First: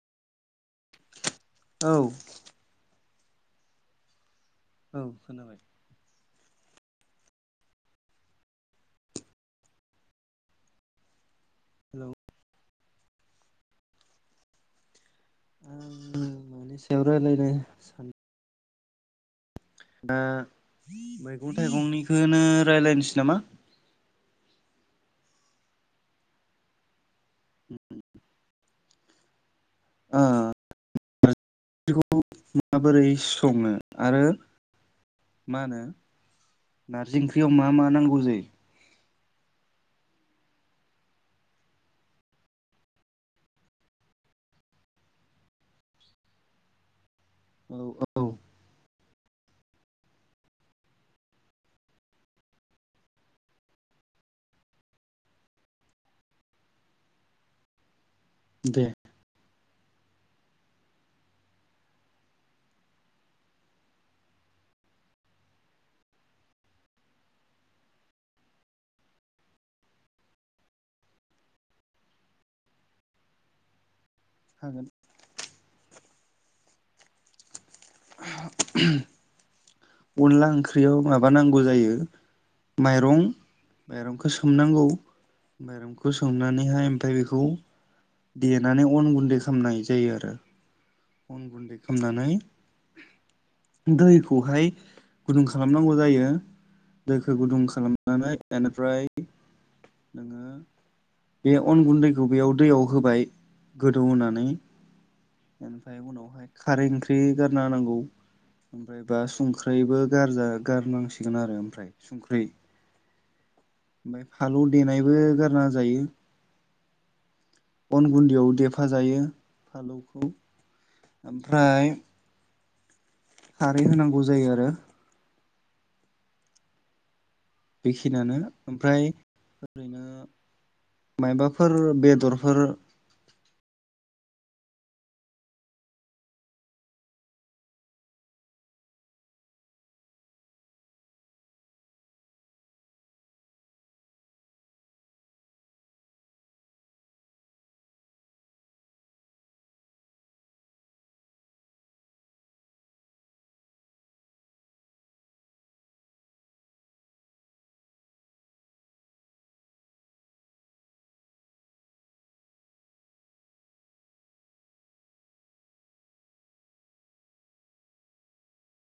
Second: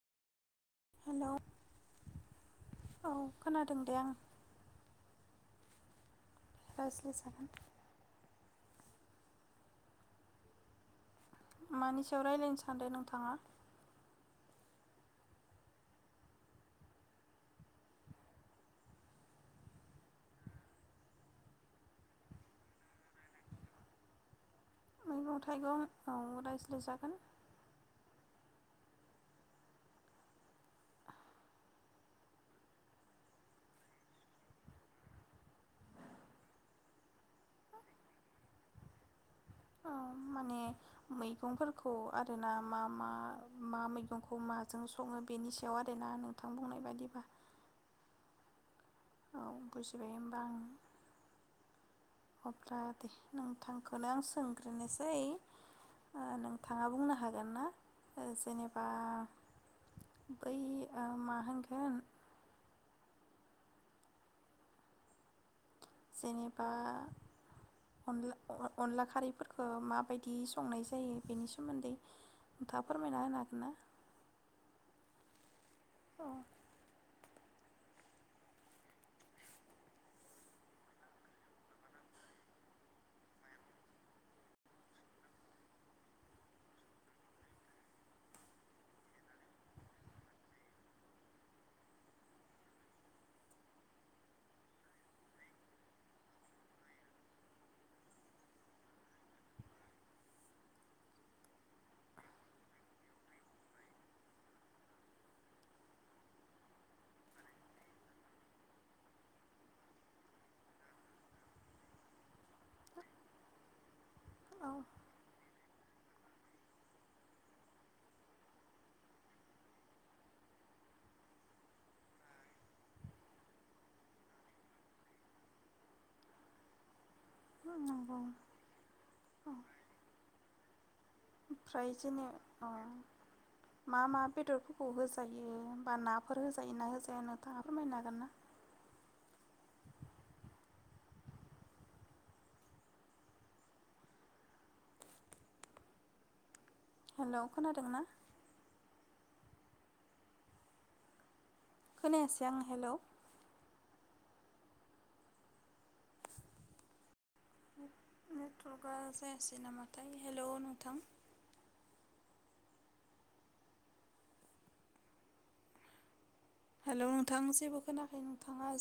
Hello औ। औ खोनादों दे आं। औ खोनाबाय। रायज्लाय जागोन। मानि हेलौ सायाव रायज्लायनो सानदों नों थाङा? मानि सायाव रायलायनो सान दा मैगं थाइगंनिखौनो राय्लायनोसै नामा? मैगं थाइगं औ रायज्लायजागोन। ओ नारजिखौ माबोरै सङो आरो मा होनो नारजि ओंख्रियाव मा मा नांगौ जायो? औ माने मैगंफोरखौ आरोना मा मा मा मैगंखौ माजों सङो बेनि सायाव आरो ना नोंथां बुंनाय बायदिबा। औ औ औ बुजिबाय होमबा आङो। अब्ला दे नोंथांखौनो आं सोंग्रोनोसै ओ नोंथाङा बुंनो हागोन ना? ओ जेनेबा दे बै ओ मा होनगोन जेनेबा अनला अनला खारैफोरखौ माबायदि संनाय जायो बेनि सोमोन्दै नोंथाङा फोरमायना होनो हागोन ना? हागोन। औ [unintelligible] अनला ओंख्रियाव माबाानांगौ जायो माइरं माइरंखौ सोमनांगौ माइरंखौ सोमनानैहाय ओमफ्राय बेखौ देनानै अन गुन्दै खालामनाय जायो आरो अन गुन्दै खालामनानै दैखौहाय गुदुं खालामनांगौ जायो दैखौ गुदुं खालामनानै बेनिफ्राय नोङो बे अन गुन्दैखौ बेयाव दैयाव होबाय गोदौ होनानै इनिफ्राय उनावहाय खारै ओंख्रि गारना होनांगौ ओमफ्राय बा संख्रै ओमफ्रायबो गारजा गारनांसिगोन आरो ओमफ्राय संख्रै। ओमफ्राय फालौ औ देनायबो गारना होजायो अन गुन्दैयाव देफा जायो फालौखौ। ओमफ्राय खारै होनांगौ जायो आरो। औ नंगौ बेखिनियानो ओमफ्राय ओरैनो मायबाफोर ओमफ्राय जेने बेदरफोर औ मा मा बेदरफोरखौ होजायो बा नाफोर होजायो ना होजाया नोंथाङा फोरमायनो हागोन ना? हेलौ खोनादों ना? खोनायासै आं हेलौ। नेटवर्कआ जायासै नामाथाय हेलौ नोंथां। हेलौ नोंथां जेबो खोनाखै नोंथाङा